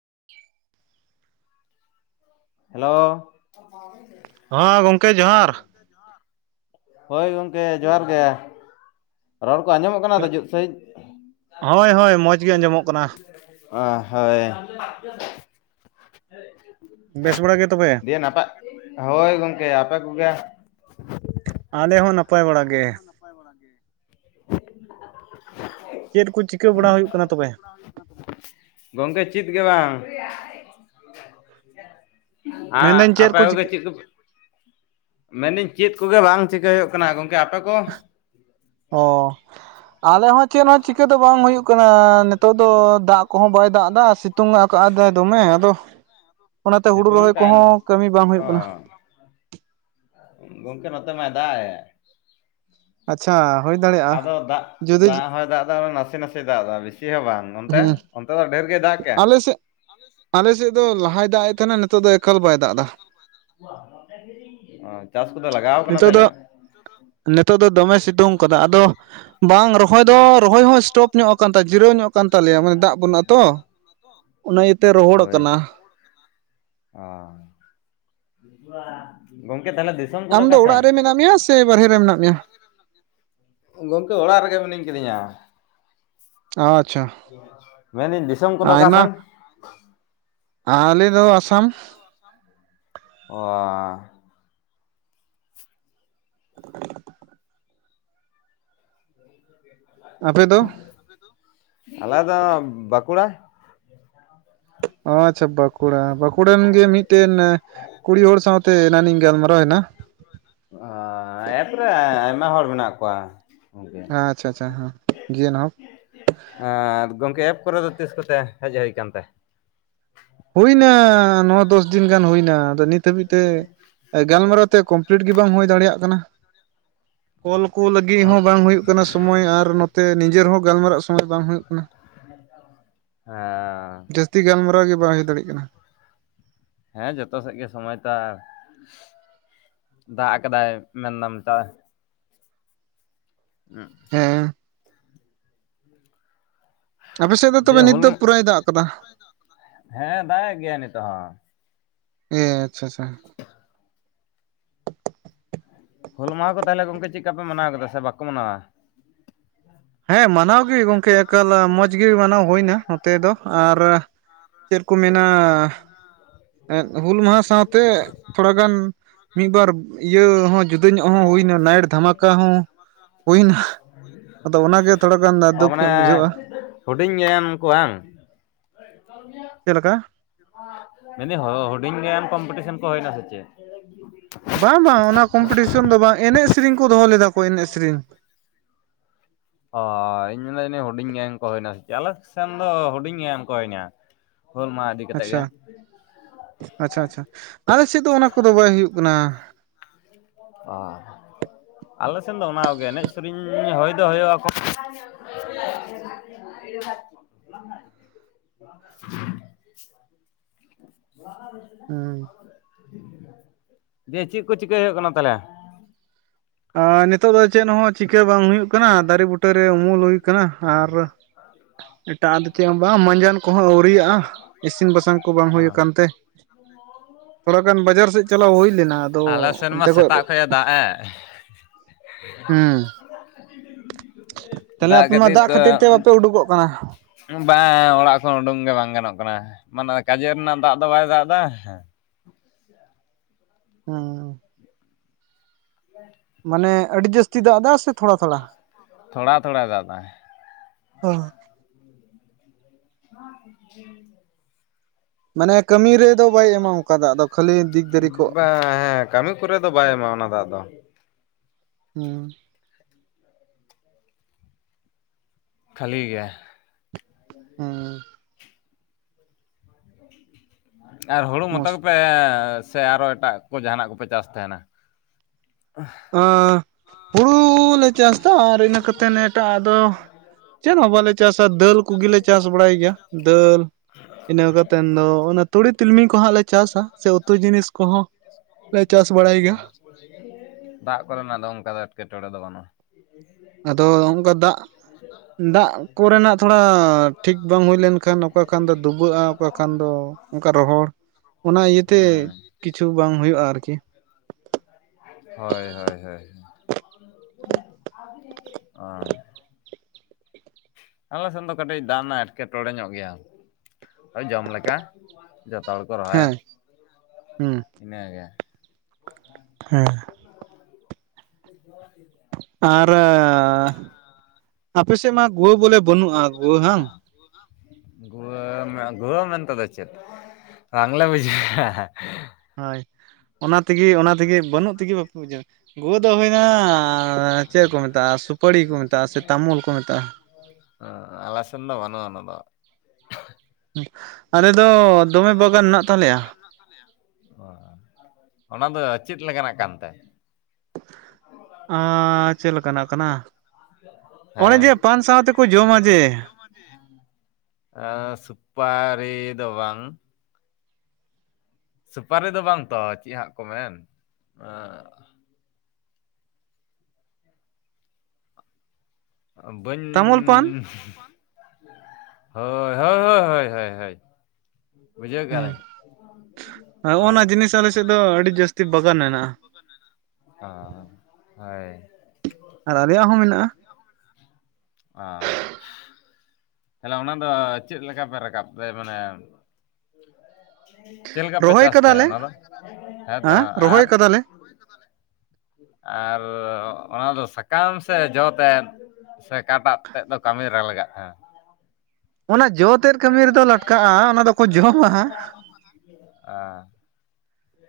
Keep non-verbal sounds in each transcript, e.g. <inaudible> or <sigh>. ᱻ <inaudible> ᱦᱮᱞᱳ ᱦᱚᱸ ᱜᱚᱢᱠᱮ ᱡᱚᱦᱟᱨ ᱦᱳᱭ ᱜᱚᱢᱠᱮ ᱡᱚᱦᱟᱨ ᱜᱮ᱾ ᱨᱚᱲ ᱠᱚ ᱟᱸᱡᱚᱢᱚᱜ ᱠᱟᱱᱟ ᱛᱚ ᱡᱩᱫ ᱥᱟᱺᱦᱤᱡ ᱦᱳᱭ ᱦᱳᱭ ᱢᱚᱡᱽ <unintelligible> ᱜᱮ ᱦᱚᱭ ᱦᱚᱭ ᱟᱸᱡᱚᱢᱚᱜ ᱢᱚᱡᱽ ᱠᱟᱱᱟ ᱜᱮ ᱟᱡᱚᱢᱚᱜ ᱠᱟᱱᱟ ᱚ ᱦᱳᱭ ᱵᱮᱥ ᱵᱟᱲᱟ ᱜᱮ ᱛᱚᱵᱮ ᱱᱟᱯᱟᱜ ᱦᱳᱭ ᱜᱚᱢᱠᱮ ᱟᱯᱮ ᱠᱚᱜᱮ ᱟᱞᱮ ᱦᱚᱸ ᱱᱟᱯᱟᱭ ᱵᱟᱲᱟᱜ ᱜᱮ᱾ <inaudible> ᱪᱮᱫ ᱠᱚ ᱪᱤᱠᱟᱹ ᱵᱟᱲᱟ ᱦᱩᱭᱩᱜ ᱠᱟᱱᱟ ᱛᱚᱵᱮ? ᱜᱚᱝᱠᱮ ᱪᱮᱫ ᱜᱮ ᱵᱟᱝ ᱢᱮᱱᱫᱟᱹᱧ <unintelligible> ᱪᱮᱫ ᱟᱯᱮ ᱠᱚ ᱠᱚᱜᱮ ᱪᱤᱠᱟᱹ ᱪᱮᱫ ᱠᱚᱯᱮ ᱢᱮᱱᱮᱫᱟᱹᱧ ᱪᱮᱫ ᱠᱚᱜᱮ ᱵᱟᱝ ᱪᱤᱠᱟᱹᱭ ᱦᱩᱭᱩᱜ ᱠᱟᱱᱟ ᱠᱟᱱᱟ ᱜᱚᱢᱠᱮ ᱟᱯᱮ ᱠᱚ ᱚ ᱟᱞᱮ ᱦᱚᱸ ᱪᱮᱫ ᱦᱚᱸ ᱪᱤᱠᱟᱹ ᱫᱚ ᱵᱟᱝ ᱦᱩᱭᱩᱜ ᱠᱟᱱᱟᱻᱟ ᱱᱤᱛᱳᱜ ᱫᱚ ᱫᱟᱜ ᱠᱚᱦᱚᱸ ᱵᱟᱭ ᱫᱟᱜ ᱮᱫᱟ᱾ ᱥᱤᱛᱩᱝ ᱟᱠᱟᱫᱼᱟᱫᱟᱭ ᱫᱚᱢᱮ ᱟᱫᱚ ᱚᱱᱟᱛᱮ ᱦᱩᱲᱩ ᱥᱤᱛᱩᱝ ᱨᱚᱦᱚᱭ ᱠᱚᱦᱚᱸ ᱠᱟᱱ ᱠᱟᱹᱢᱤ ᱵᱟᱝ ᱚ ᱦᱩᱭᱩᱜ ᱠᱟᱱᱟ᱾ ᱜᱚᱢᱠᱮ ᱱᱚᱛᱮ ᱢᱚ ᱫᱟᱜ ᱮᱜ <unintelligible> ᱟᱪᱪᱷᱟ ᱦᱩᱭ ᱫᱟᱲᱮᱭᱟᱜᱼᱟ ᱟᱫᱚ ᱫᱟᱜ ᱡᱩᱫᱤ ᱫᱟᱜ ᱦᱚᱭ ᱫᱟᱜ ᱮᱫᱟ ᱱᱟᱥᱮ-ᱱᱟᱥᱮ ᱫᱟᱜ ᱮᱫᱟ ᱵᱤᱥᱤ ᱦᱚᱸ ᱵᱟᱝ ᱚᱱᱛᱮ ᱦᱮᱸ ᱚᱱᱛᱮ ᱫᱚ ᱰᱷᱮᱨ ᱜᱮ ᱫᱟᱜ ᱠᱮᱜ ᱼᱟ? ᱟᱞᱮᱥᱮᱫ ᱫᱚ ᱞᱟᱦᱟᱭ ᱫᱟᱜ ᱮᱫ ᱛᱟᱦᱮᱱᱟ᱾ ᱱᱤᱛᱚᱜ ᱫᱚ ᱮᱠᱟᱞ ᱵᱟᱭ ᱫᱟᱜ ᱮᱫᱟ᱾ ᱪᱟᱥ ᱠᱚᱫᱚ ᱞᱟᱜᱟᱣ ᱠᱟᱱᱟ ᱛᱟᱦᱞᱮ ᱱᱤᱛᱳᱜ ᱫᱚ ᱫᱚᱢᱮ ᱥᱤᱛᱩᱝ ᱟᱠᱟᱫᱟ ᱟᱫᱚ ᱵᱟᱝ ᱨᱚᱦᱚᱭ ᱫᱚ ᱨᱚᱦᱚᱭ ᱦᱚᱸ ᱥᱴᱚᱯ ᱧᱚᱜ ᱟᱠ ᱛᱟᱭ ᱡᱤᱨᱟᱹᱣ ᱧᱚᱜ <unintelligible> ᱠᱟᱱ ᱛᱟᱞᱮᱭᱟ ᱢᱟᱱᱮ ᱫᱟᱜ ᱵᱟᱹᱱᱩᱜ ᱟᱛᱚ ᱚᱱᱟ ᱤᱭᱟᱹᱛᱮ ᱨᱚᱦᱚᱲᱚᱜ ᱠᱟᱱᱟ ᱳ <unintelligible> <unintelligible> ᱜᱚᱢᱠᱮ ᱛᱟᱞᱦᱮ ᱫᱤ <unintelligible> ᱟᱢ ᱫᱚ ᱚᱲᱟᱜ ᱨᱮ ᱢᱮᱱᱟᱜ ᱢᱮᱭᱟ ᱥᱮ ᱵᱟᱨᱦᱮ ᱨᱮ ᱢᱮᱱᱟᱜ ᱢᱮᱭᱟ ᱜᱚᱢᱠᱮ ᱚᱲᱟᱜ ᱨᱮᱜᱮ ᱢᱤᱱᱟᱹᱧ ᱠᱤᱫᱤᱧᱟ ᱟᱪᱪᱷᱟ <unintelligible> ᱢᱮᱱᱟᱹᱧ ᱫᱤᱥᱚᱢ ᱠᱚᱫᱚ ᱚᱠᱟ ᱥᱮᱱ ᱟᱭᱢᱟ <unintelligible> ᱟᱞᱮ ᱫᱚ ᱟᱥᱟᱢ ᱚᱣᱟᱻ <inaudible> ᱟᱯᱮ ᱫᱚ <unintelligible> ᱟᱞᱮᱫᱚ ᱵᱟᱸᱠᱩᱲᱟ ᱚ ᱟᱪᱷᱟ ᱵᱟᱸᱠᱩᱲᱟ ᱵᱟᱸᱠᱩᱲᱟ <unintelligible> ᱮᱱ ᱜᱮ ᱢᱤᱫᱴᱮᱱ ᱠᱩᱲᱤ ᱦᱚᱲ ᱥᱟᱶᱛᱮ ᱮᱱᱟᱱᱤᱧ ᱜᱟᱞᱢᱟᱨᱟᱣ ᱮᱱᱟ <unintelligible> ᱮᱯᱨᱮ <unintelligible> ᱟᱭᱢᱟ ᱦᱚᱲ ᱢᱮᱱᱟᱜ ᱠᱚᱣᱟ ᱜᱚᱝᱠᱮ ᱟᱪᱪᱷᱟ ᱟᱪᱪᱷᱟ ᱦᱮᱸ <unintelligible> <unintelligible> ᱜᱚᱢᱠᱮ ᱮᱯ ᱠᱚᱨᱮ ᱫᱚ ᱛᱤᱥ ᱠᱚᱛᱮ ᱦᱮᱡ ᱦᱩᱭ ᱟᱠᱟᱱ ᱛᱮ ᱦᱩᱭ ᱮᱱᱟ ᱱᱚ ᱫᱚᱥ ᱫᱤᱱ ᱜᱟᱱ ᱦᱩᱭ ᱮᱱᱟ ᱟᱫᱚ ᱱᱤᱛ ᱦᱟᱹᱵᱤᱡ ᱛᱮ ᱜᱟᱞᱢᱟᱨᱟᱣ ᱛᱮ <unintelligible> <unintelligible> ᱞᱤᱴ ᱜᱮ ᱵᱟᱝ ᱦᱩᱭ ᱫᱟᱲᱮᱭᱟᱜ ᱠᱟᱱᱟ ᱠᱚᱞ ᱠᱚ ᱞᱟᱹᱜᱤᱫ ᱦᱚᱸ ᱵᱟᱝ ᱦᱩᱭᱩᱜ ᱠᱟᱱᱟ ᱥᱚᱢᱚᱭ ᱟᱨ ᱱᱚᱛᱮ ᱱᱤᱡᱮᱨ ᱦᱚᱸ ᱜᱟᱞᱢᱟᱨᱟᱜ ᱥᱚᱢᱚᱭ ᱵᱟᱝ ᱦᱩᱭᱩᱜ ᱠᱟᱱᱟ᱾ <unintelligible> <inaudible> ᱮᱸ <unintelligible> ᱡᱟᱹᱥᱛᱤ ᱜᱟᱞᱢᱟᱨᱟᱜ ᱜᱮ ᱵᱟᱝ ᱦᱩᱭᱩᱜ <unintelligible> ᱫᱟᱲᱮᱭᱟᱜ ᱠᱟᱱᱟ ᱦᱮᱸ ᱡᱚᱛᱚ ᱥᱮᱫ ᱜᱮ ᱥᱚᱢᱚᱭ ᱛᱟ <unintelligible> ᱫᱟᱜ ᱟᱠᱟᱫᱟᱭ ᱢᱮᱱᱫᱟᱢ ᱫᱟᱜ <unintelligible> ᱦᱮᱸ ᱟᱯᱮ ᱥᱮᱫ ᱫᱚ ᱛᱚᱵᱮ ᱫᱤᱭᱮ ᱱᱤᱛ ᱦᱩᱞ ᱫᱚ ᱯᱩᱨᱟᱹᱭ ᱫᱟᱜ ᱟᱠᱟᱫᱟ ᱦᱮᱸ ᱫᱟᱜ ᱮᱫ ᱜᱮᱭᱟ ᱱᱤᱛᱚᱜ ᱦᱚᱸ ᱮ ᱟᱪᱪᱷᱟ ᱟᱪᱪᱷᱟ <inaudible> ᱦᱩᱞ ᱢᱟᱦᱟ ᱠᱚ ᱛᱟᱦᱚᱞᱮ ᱜᱚᱝᱠᱮ ᱪᱮᱜ ᱞᱮᱠᱟᱯᱮ ᱢᱟᱱᱟᱣ ᱠᱮᱫᱟ ᱥᱮ ᱵᱟᱠᱚ ᱢᱟᱱᱟᱣᱟ ᱦᱮᱸ ᱢᱟᱱᱟᱣ ᱜᱮ ᱜᱚᱝᱠᱮ ᱮᱠᱟᱞ ᱢᱚᱸᱡᱽ ᱜᱮ ᱢᱟᱱᱟᱣ ᱦᱩᱭ ᱮᱱᱟ ᱱᱚᱛᱮ ᱫᱚ ᱟᱨ ᱪᱮᱫ ᱠᱚ ᱢᱮᱱᱟ? ᱦᱩᱞ ᱢᱟᱦᱟ ᱥᱟᱶᱛᱮ ᱛᱷᱚᱲᱟ ᱜᱟᱱ ᱢᱤᱫ ᱵᱟᱨ ᱤᱭᱟᱹ ᱦᱚᱸ <unintelligible> <unintelligible> ᱡᱩᱫᱟᱹ ᱧᱚᱜ ᱦᱚᱸ ᱦᱩᱭᱱᱟ ᱱᱟᱭᱤᱴ ᱫᱷᱟᱢᱟᱠᱟ ᱦᱚᱸ ᱦᱩᱭᱱᱟ ᱟᱫᱚ ᱚᱱᱟᱜᱮ ᱛᱷᱚᱲᱟ ᱜᱟᱱ ᱫᱩᱠ <unintelligible> ᱢᱟᱱᱮ ᱧᱚᱜ ᱵᱩᱡᱷᱟᱹᱜᱼᱟ ᱦᱩᱰᱤᱧ ᱜᱮ ᱮᱢ ᱠᱚᱜ-ᱟᱝ ᱪᱮᱫ ᱞᱮᱠᱟ ᱢᱮᱱᱫᱟᱹᱧ ᱦᱩᱰᱤᱧ ᱜᱮ ᱠᱚᱢᱯᱤᱴᱤᱥᱮᱱ ᱠᱚ ᱦᱩᱭᱮᱱᱟ ᱥᱮ ᱪᱮᱫ ᱵᱟᱝ ᱵᱟᱝ ᱚᱱᱟ ᱠᱚᱢᱯᱤᱴᱤᱥᱚᱱ ᱫᱚ ᱵᱟᱝ ᱮᱱᱮᱡ ᱥᱮᱨᱮᱧ ᱠᱚ ᱫᱚᱦᱚ ᱞᱮᱫᱟ ᱠᱚ ᱮᱱᱮᱡ ᱥᱮᱨᱮᱧ <unintelligible> ᱤᱧ ᱢᱮᱱᱟ ᱦᱩᱰᱤᱧ <unintelligible> ᱠᱚ ᱦᱩᱭᱱᱟ ᱥᱮ ᱪᱮ ᱟᱞᱮᱠᱥᱮᱱ ᱫᱚ ᱦᱩᱰᱤᱧ ᱜᱮ <unintelligible> ᱠᱚ <unintelligible> ᱦᱳᱞ ᱢᱟᱦᱟ ᱤᱫᱤ <unintelligible> ᱟᱪᱷᱟ ᱟᱪᱷᱟ ᱟᱪᱷᱟ ᱟᱞᱮ ᱥᱮᱫ ᱫᱚ ᱚᱱᱟ ᱠᱚᱫᱚ ᱵᱟᱭ ᱦᱩᱭᱩᱜ ᱠᱟᱱᱟ ᱚ <unintelligible> ᱟᱞᱮ ᱥᱮᱱ ᱫᱚ ᱚᱱᱟ ᱠᱚᱜᱮ ᱮᱱᱮᱡ ᱥᱮᱨᱮᱧ ᱦᱚᱭ ᱫᱚ ᱦᱚᱭᱚᱜ ᱟᱠᱚ <unintelligible> <unintelligible> <unintelligible> <inaudible> <unintelligible> <unintelligible> ᱪᱮᱜ ᱠᱚ ᱪᱤᱠᱟᱹ ᱦᱩᱭᱩᱜ ᱠᱟᱱᱟ ᱛᱟᱞᱦᱮ <unintelligible> ᱱᱤᱛᱚᱜ ᱫᱚ ᱪᱮᱫ ᱦᱚᱸ ᱪᱤᱠᱟᱹ ᱵᱟᱝ ᱦᱩᱭᱩᱜ <unintelligible> ᱫᱟᱨᱮ ᱵᱩᱴᱟᱹᱨ ᱨᱮ ᱩᱢᱩᱞ ᱦᱩᱭ ᱟᱠᱟᱱᱟ ᱟᱨ ᱮᱴᱟᱜ ᱫᱚ ᱪᱮᱫ ᱦᱚᱸ ᱵᱟᱝ ᱢᱟᱡᱟᱱ <unintelligible> ᱠᱚᱦᱚᱸ ᱟᱹᱣᱨᱤᱭᱟᱜᱼᱟ ᱤᱥᱤᱱ ᱵᱟᱥᱟᱝ ᱠᱚ ᱵᱟᱝ ᱚ ᱦᱩᱭ ᱟᱠᱟᱱ ᱛᱮ <inaudible> ᱛᱷᱚᱲᱟ ᱜᱟᱱ ᱵᱟᱡᱟᱨ ᱥᱮᱫ ᱪᱟᱞᱟᱣ ᱦᱩᱭ ᱞᱮᱱᱟ ᱟᱫᱚ ᱟᱞᱮ ᱥᱮᱱ ᱢᱟ ᱚᱱᱛᱮ ᱠᱷᱚᱡ ᱥᱮᱛᱟᱜ ᱮ ᱫᱟᱜ ᱮ ᱦᱩᱸ ᱛᱟᱦᱞᱮ ᱫᱟᱜ ᱟᱯᱮ ᱢᱟ ᱠᱷᱟᱹᱛᱤᱨ ᱛᱮ ᱵᱟᱯᱮ ᱩᱰᱩᱠᱚᱜ ᱠᱟᱱᱟ ᱵᱟᱝ ᱚᱲᱟᱜ ᱠᱷᱚᱱ ᱩᱰᱩᱝ ᱜᱮ ᱵᱟᱝ ᱜᱟᱱᱚᱜ ᱠᱟᱱᱟ ᱢᱟᱱᱮ ᱠᱟᱡᱮᱨ ᱨᱮᱱᱟᱜ ᱫᱟᱜ ᱫᱚ ᱵᱟᱭ ᱫᱟᱜ ᱮᱫᱟ ᱦ <inaudible> ᱢᱟᱱᱮ ᱟᱹᱰᱤ ᱡᱟᱹᱥᱛᱤ ᱫᱟᱜ ᱮᱫᱟ ᱥᱮ ᱛᱷᱚᱲᱟ ᱛᱷᱚᱲᱟ? ᱛᱷᱚᱲᱟ ᱛᱷᱚᱲᱟᱭ ᱫᱟᱜ ᱮᱫᱟᱭ <unintelligible> <unintelligible> ᱢᱟᱱᱮ ᱠᱟᱹᱢᱤ ᱨᱮᱫᱚ ᱵᱟᱭ ᱮᱢᱟᱢ ᱠᱟᱫᱟ ᱟᱫᱚ ᱠᱷᱟᱹᱞᱤ ᱫᱤᱠ ᱫᱟᱨᱮ ᱠᱚ ᱵᱟᱝ ᱦᱮᱸ ᱠᱟᱹᱢᱤ ᱠᱚᱨᱮ ᱫᱚ ᱵᱟᱭ ᱮᱢᱟ ᱚᱱᱟ ᱫᱟᱜ ᱫᱚ᱾ ᱦᱩᱸ ᱠᱷᱟᱹᱞᱤ ᱜᱮᱭᱟ ᱦᱩᱸ ᱟᱨ ᱦᱩᱲᱩ ᱢᱚᱛᱚ ᱢᱩᱥ ᱜᱮᱯᱮ ᱥᱮ ᱟᱨᱚ ᱮᱴᱟᱜ ᱠᱚ ᱡᱟᱦᱟᱱᱟᱜ ᱠᱚᱯᱮ ᱪᱟᱥ ᱛᱟᱦᱮᱱᱟ? ᱟ ᱦᱩᱲᱩ ᱞᱮ ᱪᱟᱥᱫᱟ ᱟᱨ ᱤᱱᱟᱹ ᱠᱟᱛᱮᱫ ᱱᱴᱟᱜ ᱟᱫᱚ ᱪᱮᱫ ᱦᱚᱸ ᱵᱟᱞᱮ ᱪᱟᱥᱟ ᱫᱟᱹᱞ ᱠᱚᱜᱮᱞᱮ ᱪᱟᱥ ᱵᱟᱲᱟᱭ ᱜᱮᱭᱟ ᱫᱟᱹᱞ ᱤᱱᱟᱹ ᱠᱟᱛᱮᱸᱫ ᱫᱚ ᱚᱱᱟ ᱛᱩᱲᱤ ᱛᱤᱞᱢᱤ ᱠᱚᱦᱟᱸᱜ ᱞᱮ ᱪᱟᱥᱟ ᱥᱮ ᱩᱛᱩ ᱡᱤᱱᱤᱥ ᱠᱚᱦᱚᱸ ᱯᱮ ᱪᱟᱥ ᱵᱟᱲᱟᱭ ᱜᱮᱣᱟ? ᱦᱳᱭ ᱫᱟᱜ ᱠᱚᱨᱮᱱᱟᱜ ᱫᱚ ᱚᱱᱠᱟ ᱫᱚ ᱮᱴᱠᱮᱴᱬᱮ ᱫᱚ ᱵᱟᱹᱱᱩᱜᱼᱟ᱾ ᱟᱫᱚ ᱝᱠᱟ ᱫᱟᱜ ᱫᱟᱜ ᱠᱚᱨᱮᱱᱟᱜ ᱛᱷᱚᱲᱟ ᱴᱷᱤᱠ ᱵᱟᱝ ᱦᱩᱭ ᱞᱮᱱᱠᱷᱟᱱ ᱚᱠᱟ ᱠᱷᱟᱱ ᱫᱚ ᱰᱩᱵᱟᱹᱜᱼᱟ ᱚᱠᱟ ᱠᱷᱟᱱ ᱫᱚ ᱚᱱᱠᱟ ᱨᱚᱦᱚᱲ ᱚᱱᱟ ᱤᱭᱟᱹᱛᱮ ᱦᱩᱸ ᱠᱤᱪᱷᱩ ᱵᱟᱝ ᱦᱩᱭᱩᱜᱼᱟ ᱟᱨᱠᱤ ᱦᱳᱭ ᱦᱳᱭ ᱦᱳᱭ ᱚ ᱟᱞᱮ ᱥᱮᱮᱫ ᱫᱚ ᱠᱟᱹᱴᱤᱡ ᱫᱟᱢ ᱨᱮᱱᱟᱜ ᱮᱸᱴᱠᱮᱴᱚᱬᱮ ᱧᱚᱜ ᱜᱮᱭᱟᱳ ᱡᱚᱢ ᱞᱮᱠᱟ ᱡᱚᱛᱚ ᱦᱚᱲ ᱠᱚ ᱨᱚᱦᱚᱭᱟ ᱦᱮᱸ ᱤᱱᱟᱹ ᱦᱮᱸ <inaudible> ᱟᱨ ᱟᱯᱮ ᱥᱮᱫ ᱢᱟ ᱜᱩᱣᱟᱹ ᱵᱚᱞᱮ ᱵᱟᱹᱱᱩᱜᱼᱟ ᱜᱩᱣᱟᱹ ᱵᱟᱝᱟᱝ? ᱜᱩᱢ ᱜᱩᱦᱢ ᱮᱱ ᱛ ᱫᱚ ᱪᱮᱫ ᱵᱟᱝᱞᱟ ᱵᱩᱡᱤᱸ ᱦᱳᱭ ᱚᱱᱟ ᱛᱮᱜᱮ ᱚᱱᱟ ᱛᱮᱜᱮ ᱵᱟᱹᱱᱩᱜ ᱛᱮᱜᱮ ᱵᱟᱯᱮ ᱵᱩᱡᱷᱟᱹ ᱜᱚᱜᱚ ᱫᱚ ᱦᱩᱭᱱᱟ ᱪᱮᱫ ᱠᱚ ᱢᱮᱛᱟᱜᱼᱟ ᱥᱩᱯᱟᱹᱲᱤ ᱠᱚ ᱢᱮᱛᱟᱜᱼᱟ ᱥᱮ ᱛᱟᱢᱩᱞ ᱠᱚ ᱢᱮᱛᱟᱜᱼᱟ? ᱦᱸ ᱟᱞᱥᱚᱱ ᱫᱚ ᱵᱟᱹᱱᱩ ᱟ ᱚᱱᱟ ᱫᱚ ᱟᱞᱮ ᱫᱚ ᱫᱚᱢᱮ ᱵᱟᱜᱟᱱ ᱢᱮᱱᱟᱜ ᱛᱟᱞᱮᱭᱟᱹ ᱢᱮᱱᱟᱜ ᱛᱟᱞᱮᱭᱟ ᱚ ᱚᱱᱟ ᱫᱚ ᱪᱮᱫ ᱞᱮᱠᱟᱱᱟᱜ ᱠᱟᱱᱛᱮ ᱟᱨ ᱪᱮᱫᱮ ᱞᱮᱠᱟᱱᱟᱜ ᱠᱟᱱᱟ ᱚᱱᱮ ᱮᱸ ᱡᱮ ᱯᱟᱱ ᱥᱟᱶ ᱛᱮᱠᱚ ᱡᱚᱢᱟ ᱡᱮ <unintelligible> ᱟ ᱥᱩᱯᱟᱨᱤ ᱫᱚ ᱵᱟᱝ ᱥᱩᱯᱟᱨᱤ ᱫᱚ ᱵᱟᱝ ᱛᱚ ᱪᱮᱫ ᱦᱟᱸᱜ ᱠᱚ ᱢᱮᱱ ᱛᱟᱢᱩᱞ ᱯᱟᱱ ᱵᱟᱹᱧ ᱦᱳᱭ ᱦᱳᱭ ᱵᱩᱡᱷᱟᱹᱣ ᱠᱮᱜᱼᱟ ᱞᱤᱧ ᱦ ᱚ ᱦᱚᱜᱼᱚ ᱱᱟ ᱡᱤᱱᱤᱥ ᱟᱞᱮ ᱥᱮᱫ ᱫᱚ ᱟᱹᱰᱤ ᱡᱟᱹᱥᱛᱤ ᱵᱟᱜᱟᱱ ᱦᱮᱱᱟᱜᱼᱟ ᱚ ᱦᱳᱭ ᱟᱨ ᱟᱞᱮᱭᱟᱜ ᱦᱚᱸ ᱢᱮᱱᱟᱜᱼᱟ ᱚ ᱛᱟᱦᱞᱮ ᱚᱱᱟ ᱫᱚ ᱪᱮᱫ ᱞᱮᱠᱟ ᱯᱮ ᱨᱟᱠᱟᱵ ᱫᱟ ᱢᱟᱱᱮ ᱪᱮᱫ ᱞᱮᱠᱟ ᱯᱮ ᱨᱚᱦᱚᱭ ᱪᱟᱥ ᱛᱟᱦᱮᱫ ᱠᱟᱫᱟᱞᱮ ᱚᱱᱟ ᱫᱚ ᱦᱮᱸᱛᱚ ᱦᱮᱸ ᱟᱨ ᱨᱚᱦᱚᱭ <inaudible> ᱠᱟᱫᱟᱞᱮ ᱟᱨ ᱚᱱᱟ ᱫᱚ ᱥᱟᱠᱟᱢ ᱥᱮ ᱡᱚ ᱛᱮᱫ ᱥᱮ ᱮᱠᱟᱴᱟᱜ ᱛᱮᱫ ᱫᱚ ᱠᱟᱹᱢᱤ ᱨᱮ ᱞᱟᱜᱟᱜᱼ ᱦᱮᱸ ᱚᱱᱟ ᱡᱚ ᱛᱮᱫ ᱠᱟᱹᱢᱤ ᱨᱮᱫᱚ ᱞᱟᱜᱟᱜᱼᱟ ᱚᱱᱟ ᱫᱚᱠᱚ ᱡᱚᱢᱟ <inaudible> ᱚ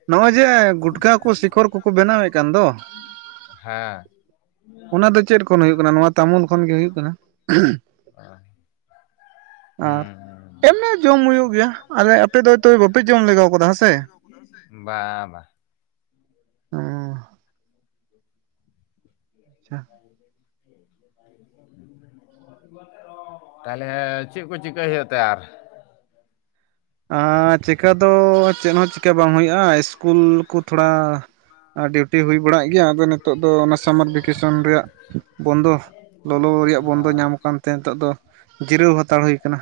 ᱱᱚᱜᱼᱚᱭ ᱡᱮ ᱜᱩᱴᱠᱟ ᱠᱚ ᱥᱤᱠᱚᱨ ᱠᱚᱠᱚ ᱵᱮᱱᱟᱣᱮᱫ ᱠᱟᱱ ᱫᱚ ᱦᱮᱸ ᱚᱱᱟ ᱫᱚ ᱪᱮᱫ ᱠᱷᱚᱱ ᱦᱩᱭᱩᱜ ᱠᱟᱱᱟ ᱱᱚᱣᱟ ᱛᱟᱢᱩᱞ ᱠᱷᱚᱱ ᱜᱮ ᱦᱩᱭᱩᱜ ᱠᱟᱱᱟ <unintelligible> ᱟᱨ ᱦᱩᱸ ᱫᱚᱢᱮ ᱡᱚᱢ ᱦᱩᱭᱩᱜ ᱜᱮᱭᱟ ᱟᱞᱮ ᱟᱯᱮ ᱫᱚ ᱦᱚᱭᱛᱳ ᱵᱟᱯᱮ ᱡᱚᱢ ᱞᱮᱜᱟᱣ ᱠᱟᱫᱟ ᱦᱮᱸ ᱥᱮ ᱵᱟ ᱵᱟ ᱚᱸ ᱟᱨ ᱻ <inaudible> ᱛᱟᱦᱚᱞᱮ ᱪᱮᱫ ᱠᱚ ᱪᱤᱠᱟᱹᱭ ᱦᱩᱭᱩᱜ ᱛᱮ ᱟᱨ ᱟᱸᱻ ᱪᱤᱠᱟᱹ ᱫᱚ ᱪᱮᱫ ᱦᱚᱸ ᱪᱤᱠᱟᱹ ᱵᱟᱝ ᱦᱩᱭᱩᱜᱼᱟ ᱤᱥᱠᱩᱞ ᱠᱚ ᱛᱷᱚᱲᱟ ᱟᱨ ᱰᱤᱣᱴᱤ ᱦᱩᱭ ᱵᱟᱲᱟᱜ ᱜᱮᱭᱟ ᱟᱫᱚ ᱱᱤᱛᱚᱜ ᱫᱚ ᱚᱱᱟ ᱥᱟᱢᱟᱨ ᱵᱷᱮᱠᱮᱥᱚᱱ ᱨᱮᱭᱟᱜ ᱵᱚᱱᱫᱚ ᱞᱚᱞᱚ ᱨᱮᱭᱟᱜ ᱵᱚᱱᱫᱚ ᱧᱟᱢ ᱠᱟᱱᱛᱮ ᱱᱤᱛᱚᱜ ᱫᱚ ᱡᱤᱨᱟᱹᱣ ᱦᱟᱛᱟᱲ ᱦᱩᱭ ᱟᱠᱟᱱᱟ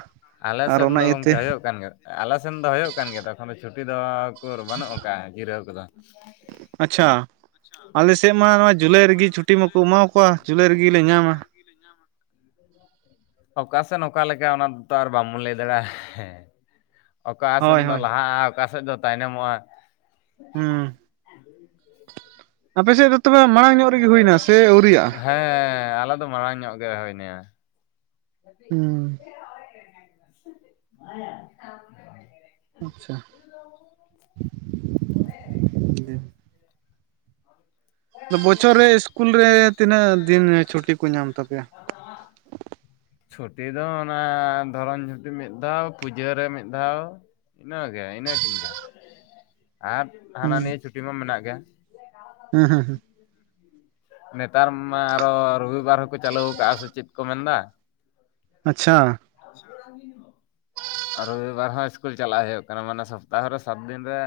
ᱟᱞᱮ ᱟᱨ ᱥᱮᱫ ᱫᱚ ᱚᱱᱟ ᱤᱭᱟᱹᱛᱮ ᱜᱚᱝᱠᱮ ᱦᱩᱭᱩᱜ ᱠᱟᱱ ᱜᱮᱭᱟ ᱟᱞᱮ ᱥᱮᱱ ᱫᱚ ᱦᱩᱭᱩᱜ ᱠᱟᱱ ᱜᱮᱭᱟ ᱛᱚᱠᱷᱚᱱ ᱫᱚ ᱪᱷᱩᱴᱤ ᱫᱚᱠᱚ ᱵᱟᱹᱱᱩᱜ ᱟᱠᱟᱜᱼᱟ ᱡᱤᱨᱟᱹᱣ ᱠᱚᱫᱚ ᱟᱪᱪᱷᱟ ᱟᱞᱮᱥᱮᱫ ᱢᱟ ᱱᱚᱣᱟ ᱡᱩᱞᱟᱭ ᱨᱮᱜᱮ ᱪᱷᱩᱴᱤ ᱢᱟᱠᱚ ᱮᱢᱟᱠᱚᱣᱟ ᱡᱩᱞᱟᱭ ᱨᱮᱜᱮ ᱞᱮ ᱧᱟᱢᱟ ᱚᱠᱟ ᱥᱮᱱ ᱚᱠᱟ ᱞᱮᱠᱟ ᱚᱱᱟᱛᱚ ᱟᱨ ᱵᱟᱢᱵᱚᱱ ᱞᱟᱹᱭ ᱫᱟᱲᱮᱭᱟᱜᱼᱟ ᱦᱮᱸ ᱚᱠᱟ ᱥᱮᱫ ᱦᱳᱭ ᱫᱚ ᱦᱳᱭ ᱞᱟᱦᱟᱜᱼᱟ ᱚᱠᱟ ᱥᱮᱫ ᱫᱚ ᱛᱟᱭᱱᱚᱢᱚᱜᱼᱟ ᱦᱩᱸ ᱟᱯᱮ ᱥᱮᱫ ᱫᱚ ᱛᱚᱵᱮ ᱢᱟᱲᱟᱝ ᱧᱚᱜ ᱨᱮᱜᱮ ᱦᱩᱭᱱᱟ ᱥᱮ ᱟᱹᱣᱨᱤᱭᱟᱜᱼᱟ <inaudible> ᱦᱮᱸ ᱟᱞᱮ ᱫᱚ ᱢᱟᱲᱟᱝ ᱧᱚᱜ ᱜᱮ ᱦᱩᱭᱱᱟ ᱦᱩᱸ ᱻ ᱟᱪᱪᱷᱟ ᱫᱤ ᱵᱚᱪᱷᱚᱨ ᱨᱮ ᱤᱥᱠᱩᱞ ᱨᱮ ᱛᱤᱱᱟᱹᱜ ᱫᱤᱱ ᱪᱷᱩᱴᱤ ᱠᱚ ᱧᱟᱢ ᱛᱟᱯᱮᱭᱟ ᱪᱷᱩᱴᱤ ᱫᱚ ᱚᱱᱟ ᱫᱷᱚᱨᱚᱱ ᱪᱷᱩᱴᱤ ᱢᱤᱫ ᱫᱷᱟᱣ ᱯᱩᱡᱟᱹᱨᱮ ᱢᱤᱫ ᱫᱷᱟᱣ ᱤᱱᱟᱹᱜᱮ ᱤᱱᱟᱹ ᱠᱤᱱ ᱜᱮ ᱟᱨ ᱦᱟᱱᱟ ᱱᱤᱭᱟᱹ ᱪᱷᱩᱴᱤ ᱢᱟ ᱢᱮᱱᱟᱜ ᱜᱮᱭᱟ ᱦᱮᱸ ᱦᱮᱸ ᱦᱮᱸ ᱤᱭᱟᱹ ᱱᱮᱛᱟᱨ ᱢᱟ ᱟᱨᱚ ᱨᱚᱵᱤᱵᱟᱨ ᱦᱚᱸᱠᱚ ᱪᱟᱞᱩ ᱟᱠᱟᱫᱟᱼᱟ ᱥᱮ ᱪᱮᱫ ᱠᱚ ᱢᱮᱱᱫᱟ ᱟᱪᱪᱷᱟ ᱟᱨ ᱨᱚᱵᱤᱵᱟᱨ ᱦᱚᱸ ᱤᱥᱠᱩᱞ ᱪᱟᱞᱟᱜ ᱦᱩᱭᱩᱜ ᱠᱟᱱᱟ ᱢᱟᱱᱮ ᱥᱚᱯᱛᱟᱦᱚᱨ ᱨᱮ ᱥᱟᱛ ᱫᱤᱱ ᱨᱮ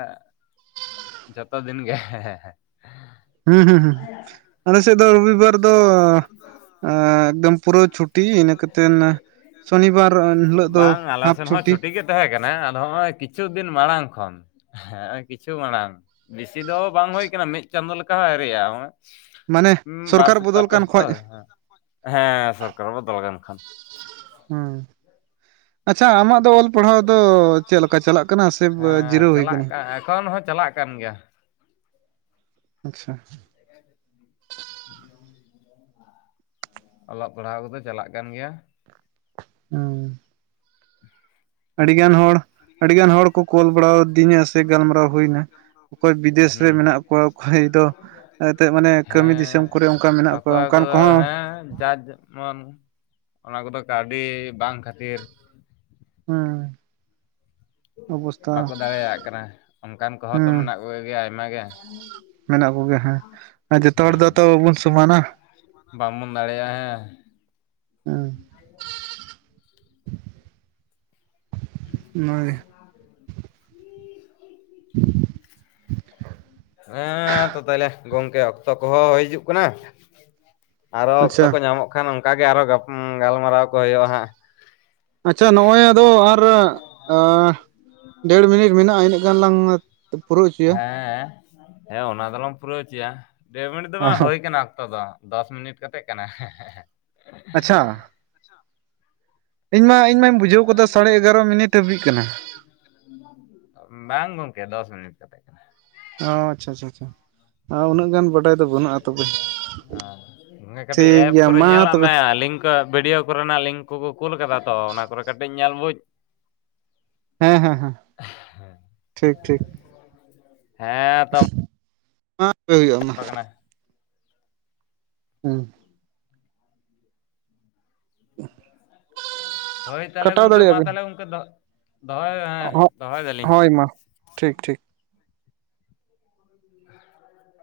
ᱡᱚᱛᱚ ᱫᱤᱱ ᱜᱮᱸ ᱦᱮᱸ ᱦᱮ ᱦᱩᱸ ᱦᱩᱸ ᱦᱩᱸ ᱟᱞᱮ ᱥᱮᱫ ᱫᱚ ᱨᱚᱵᱤᱵᱟᱨ ᱫᱚ ᱮᱠᱫᱚᱢ ᱯᱩᱨᱟᱹ ᱪᱷᱩᱴᱤ ᱤᱱᱟᱹ ᱠᱟᱛᱮᱱ ᱥᱚᱱᱤᱵᱟᱨ ᱦᱤᱞᱳᱜ ᱫᱚ ᱵᱟᱝ ᱟᱞᱮ ᱦᱟᱯ ᱥᱮᱱ ᱦᱚᱸ ᱪᱷᱩᱴᱤ ᱜᱮ ᱛᱟᱦᱮᱸ ᱠᱟᱱᱟ ᱟᱫᱚ ᱱᱚᱜᱼᱚᱭ ᱠᱤᱪᱷᱩ ᱫᱤᱱ ᱢᱟᱲᱟᱝ ᱠᱷᱚᱱ, ᱦᱮᱸ ᱠᱤᱪᱷᱩ ᱢᱟᱲᱟᱝ ᱵᱤᱥᱤ ᱫᱚ ᱵᱟᱝ ᱦᱩᱭ ᱠᱟᱱᱟ ᱢᱤᱫ ᱪᱟᱸᱫᱳ ᱞᱮᱠᱟ ᱦᱚᱸ ᱟᱣᱨᱤᱭᱟᱜ-ᱟ ᱢᱟᱱᱮ ᱵᱟᱨ ᱥᱚᱨᱠᱟᱨ ᱵᱚᱫᱚᱞ ᱥᱚᱯᱛᱟᱦᱚ ᱯᱮ ᱠᱟᱱ ᱠᱷᱚᱡ ᱥᱚᱯᱛᱛᱟᱦᱚ ᱦᱮᱸ ᱥᱚᱨᱠᱟᱨ ᱵᱚᱫᱚᱞᱮᱱᱠᱷᱟᱱ ᱦᱮᱸ ᱟ ᱟᱢᱟᱜ ᱫᱚ ᱚᱞ ᱯᱟᱲᱦᱟᱣ ᱪᱮᱫ ᱫᱚ ᱞᱮᱠᱟ ᱪᱟᱞᱟᱜ ᱠᱟᱱᱟ ᱥᱮ ᱦᱮᱸ ᱡᱤᱨᱟᱹᱣ ᱦᱩᱭ ᱪᱟᱞᱟᱜ ᱠᱟᱱᱟ ᱮᱠᱷᱚᱱ ᱦᱚᱸ ᱪᱟᱞᱟᱜ ᱠᱟᱱᱟ᱾ ᱠᱟᱱ ᱜᱮᱭᱟ᱾ ᱟᱪᱪᱷᱟ <unintelligible> ᱚᱞᱚᱜ ᱯᱟᱲᱦᱟᱣᱟᱜ ᱠᱚᱫᱚ ᱪᱟᱞᱟᱜ ᱠᱟᱱ ᱜᱮᱭᱟ᱾ ᱦᱩᱸ ᱟᱹᱰᱤᱜᱟᱱ ᱦᱚᱲ ᱟᱹᱰᱤ ᱜᱟᱱ ᱦᱚᱲ ᱠᱚ ᱠᱚᱞ ᱵᱟᱲᱟᱟᱣᱫᱤᱧᱟ ᱥᱮ ᱜᱟᱞᱢᱟᱨᱟᱣ ᱦᱩᱭᱱᱟ ᱚᱠᱚᱭ ᱵᱤᱫᱮᱥ ᱨᱮ ᱦᱩᱸ ᱢᱮᱱᱟᱜ ᱠᱚᱣᱟ᱾ ᱚᱠᱚᱭ ᱫᱚ ᱮᱱᱛᱮᱫ ᱢᱟᱱᱮ ᱠᱟᱹᱢᱤ ᱦᱮᱸ ᱫᱤᱥᱚᱢ ᱠᱚᱨᱮ ᱚᱱᱠᱟ ᱢᱮᱱᱟᱜ ᱠᱚᱣᱟ ᱚᱠᱚᱭ ᱚᱱᱠᱟᱱ ᱠᱚᱫᱚ ᱠᱚᱦᱚᱸ ᱦᱮᱸ ᱡᱟ ᱱᱚᱜ ᱚᱱᱟ ᱠᱚᱫᱚ ᱠᱟᱹᱣᱰᱤ ᱵᱟᱝ ᱠᱷᱟᱹᱛᱤᱨ ᱦᱮᱸ ᱵᱟᱠᱚ ᱫᱟᱲᱮᱭᱟᱜ ᱠᱟᱱᱟ ᱚᱱᱠᱟᱱ ᱠᱚᱦᱚᱸ ᱛᱚ ᱦᱩᱸ ᱢᱮᱱᱟᱜ ᱠᱚᱜᱜᱮᱭᱟ ᱟᱭᱢᱟ ᱜᱮ ᱢᱮᱱᱟᱜ ᱠᱚᱜᱮᱭᱟ ᱦᱮᱸ ᱡᱚᱛᱚ ᱦᱚᱲ ᱫᱚ ᱛᱚ ᱵᱚᱱ ᱥᱚᱢᱟᱱᱟᱹ ᱵᱟᱢᱵᱚᱱ ᱫᱟᱲᱮᱭᱟᱜᱼᱟ ᱦᱮᱸ ᱦᱮᱸ ᱚᱱᱟᱮ <inaudible> ᱦᱮᱸ ᱛᱚ ᱛᱟᱦᱞᱮ ᱜᱚᱝᱠᱮ ᱚᱠᱛᱚ ᱠᱚᱦᱚᱸ ᱦᱤᱡᱩᱜ ᱠᱟᱱᱟ ᱟᱨᱚ ᱚᱠᱛᱚ ᱟᱪᱪᱷᱟ ᱠᱚ ᱧᱟᱢᱚᱜ ᱠᱟᱱᱟ᱾ ᱵᱟᱠᱷᱟᱱ ᱚᱱᱠᱟᱟᱜ ᱜᱮ ᱟᱨᱚ ᱜᱟᱞᱢᱟᱨᱟᱣ ᱠᱚ ᱦᱩᱭᱩᱜᱼᱟ ᱦᱟᱸᱜ ᱟᱪᱪᱷᱟ ᱱᱚᱜᱼᱭ ᱟᱫᱚ ᱟᱨ ᱫᱮᱲ ᱢᱤᱱᱤᱴ ᱢᱮᱱᱟᱜᱼᱟ ᱤᱱᱟᱹᱜ ᱜᱟᱱ ᱞᱟᱝ ᱯᱩᱨᱟᱹᱣ ᱦᱚᱪᱚᱭᱟ ᱦᱮᱸ ᱦᱮᱸ ᱚᱱᱟ ᱫᱚᱞᱟᱸᱜ ᱯᱩᱨᱟᱹᱣ ᱦᱚᱪᱚᱭᱟ ᱫᱮ ᱢᱤᱱᱤᱴ ᱫᱚ ᱚ ᱵᱟᱝ ᱦᱚᱸ ᱦᱩᱭ ᱟᱠᱟᱱ ᱚᱠᱛᱚ ᱫᱚ ᱫᱚᱥ ᱢᱤᱱᱤᱴ ᱠᱟᱛᱮᱜ ᱠᱟᱱᱟ ᱦᱮᱸ-ᱦᱮᱸ ᱟᱪᱪᱷᱟ ᱤᱧ ᱢᱟ ᱤᱧ ᱢᱟ ᱤᱧ ᱢᱟ ᱤᱧ ᱢᱟ ᱵᱩᱡᱷᱟᱹᱣ ᱠᱮᱫᱟ ᱥᱟᱲᱮ ᱮᱜᱟᱨᱚ ᱢᱤᱱᱤᱴ ᱵᱟᱡᱮ ᱫ ᱵᱟᱝ ᱜᱚᱝᱠᱮ ᱫᱚᱥ ᱢᱤᱱᱤᱴ ᱠᱟᱛᱮ ᱠᱟᱱᱟ᱾ ᱚ ᱟᱪᱪᱷᱟ ᱟᱪᱪᱷᱟ ᱟᱪᱷᱟ ᱩᱱᱟᱹᱜ ᱜᱟᱱ ᱵᱟᱰᱟᱭ ᱫᱚ ᱵᱟᱹᱱᱩᱜᱼᱟ ᱛᱚᱵᱮ ᱠᱟᱹᱴᱤᱡ ᱴᱷᱤᱠ ᱮᱯ ᱜᱮᱭᱟ ᱠᱚᱨᱮ ᱢᱟ ᱧᱮᱞᱟ ᱛᱚᱵᱮ ᱢᱮ ᱞᱤᱝ ᱵᱷᱤᱰᱭᱳ ᱠᱚᱨᱮᱱᱟᱜ ᱞᱤᱝᱠ ᱠᱚᱠᱚ ᱠᱩᱞ ᱠᱟᱫᱟ ᱛᱚ ᱚᱱᱟ ᱠᱚᱨᱮ ᱠᱟᱹᱴᱤᱡ ᱧᱮᱞ ᱵᱩᱡᱽ ᱦᱮᱸ ᱦᱮᱸ ᱦᱮᱸ ᱴᱷᱤᱠ ᱴᱷᱤᱠ ᱦᱮᱸ ᱛ ᱢᱟᱯᱮ ᱦᱩᱭᱩᱜᱼᱟ ᱢᱟ ᱦᱩᱸ ᱦᱚ ᱦᱳᱭ ᱛᱟᱦᱚᱞᱮ ᱜᱚᱝᱠᱮ ᱢᱟ ᱛᱟᱦᱚᱞᱮ ᱜᱚᱢᱠᱮ ᱫᱚᱦᱚᱭ ᱦᱮᱸ ᱫᱚᱦᱚᱭ ᱫᱟᱞᱤᱧ ᱦᱳᱭ ᱢᱟ ᱴᱷᱤᱠ ᱴᱷᱤᱠ ᱦ <unintelligible>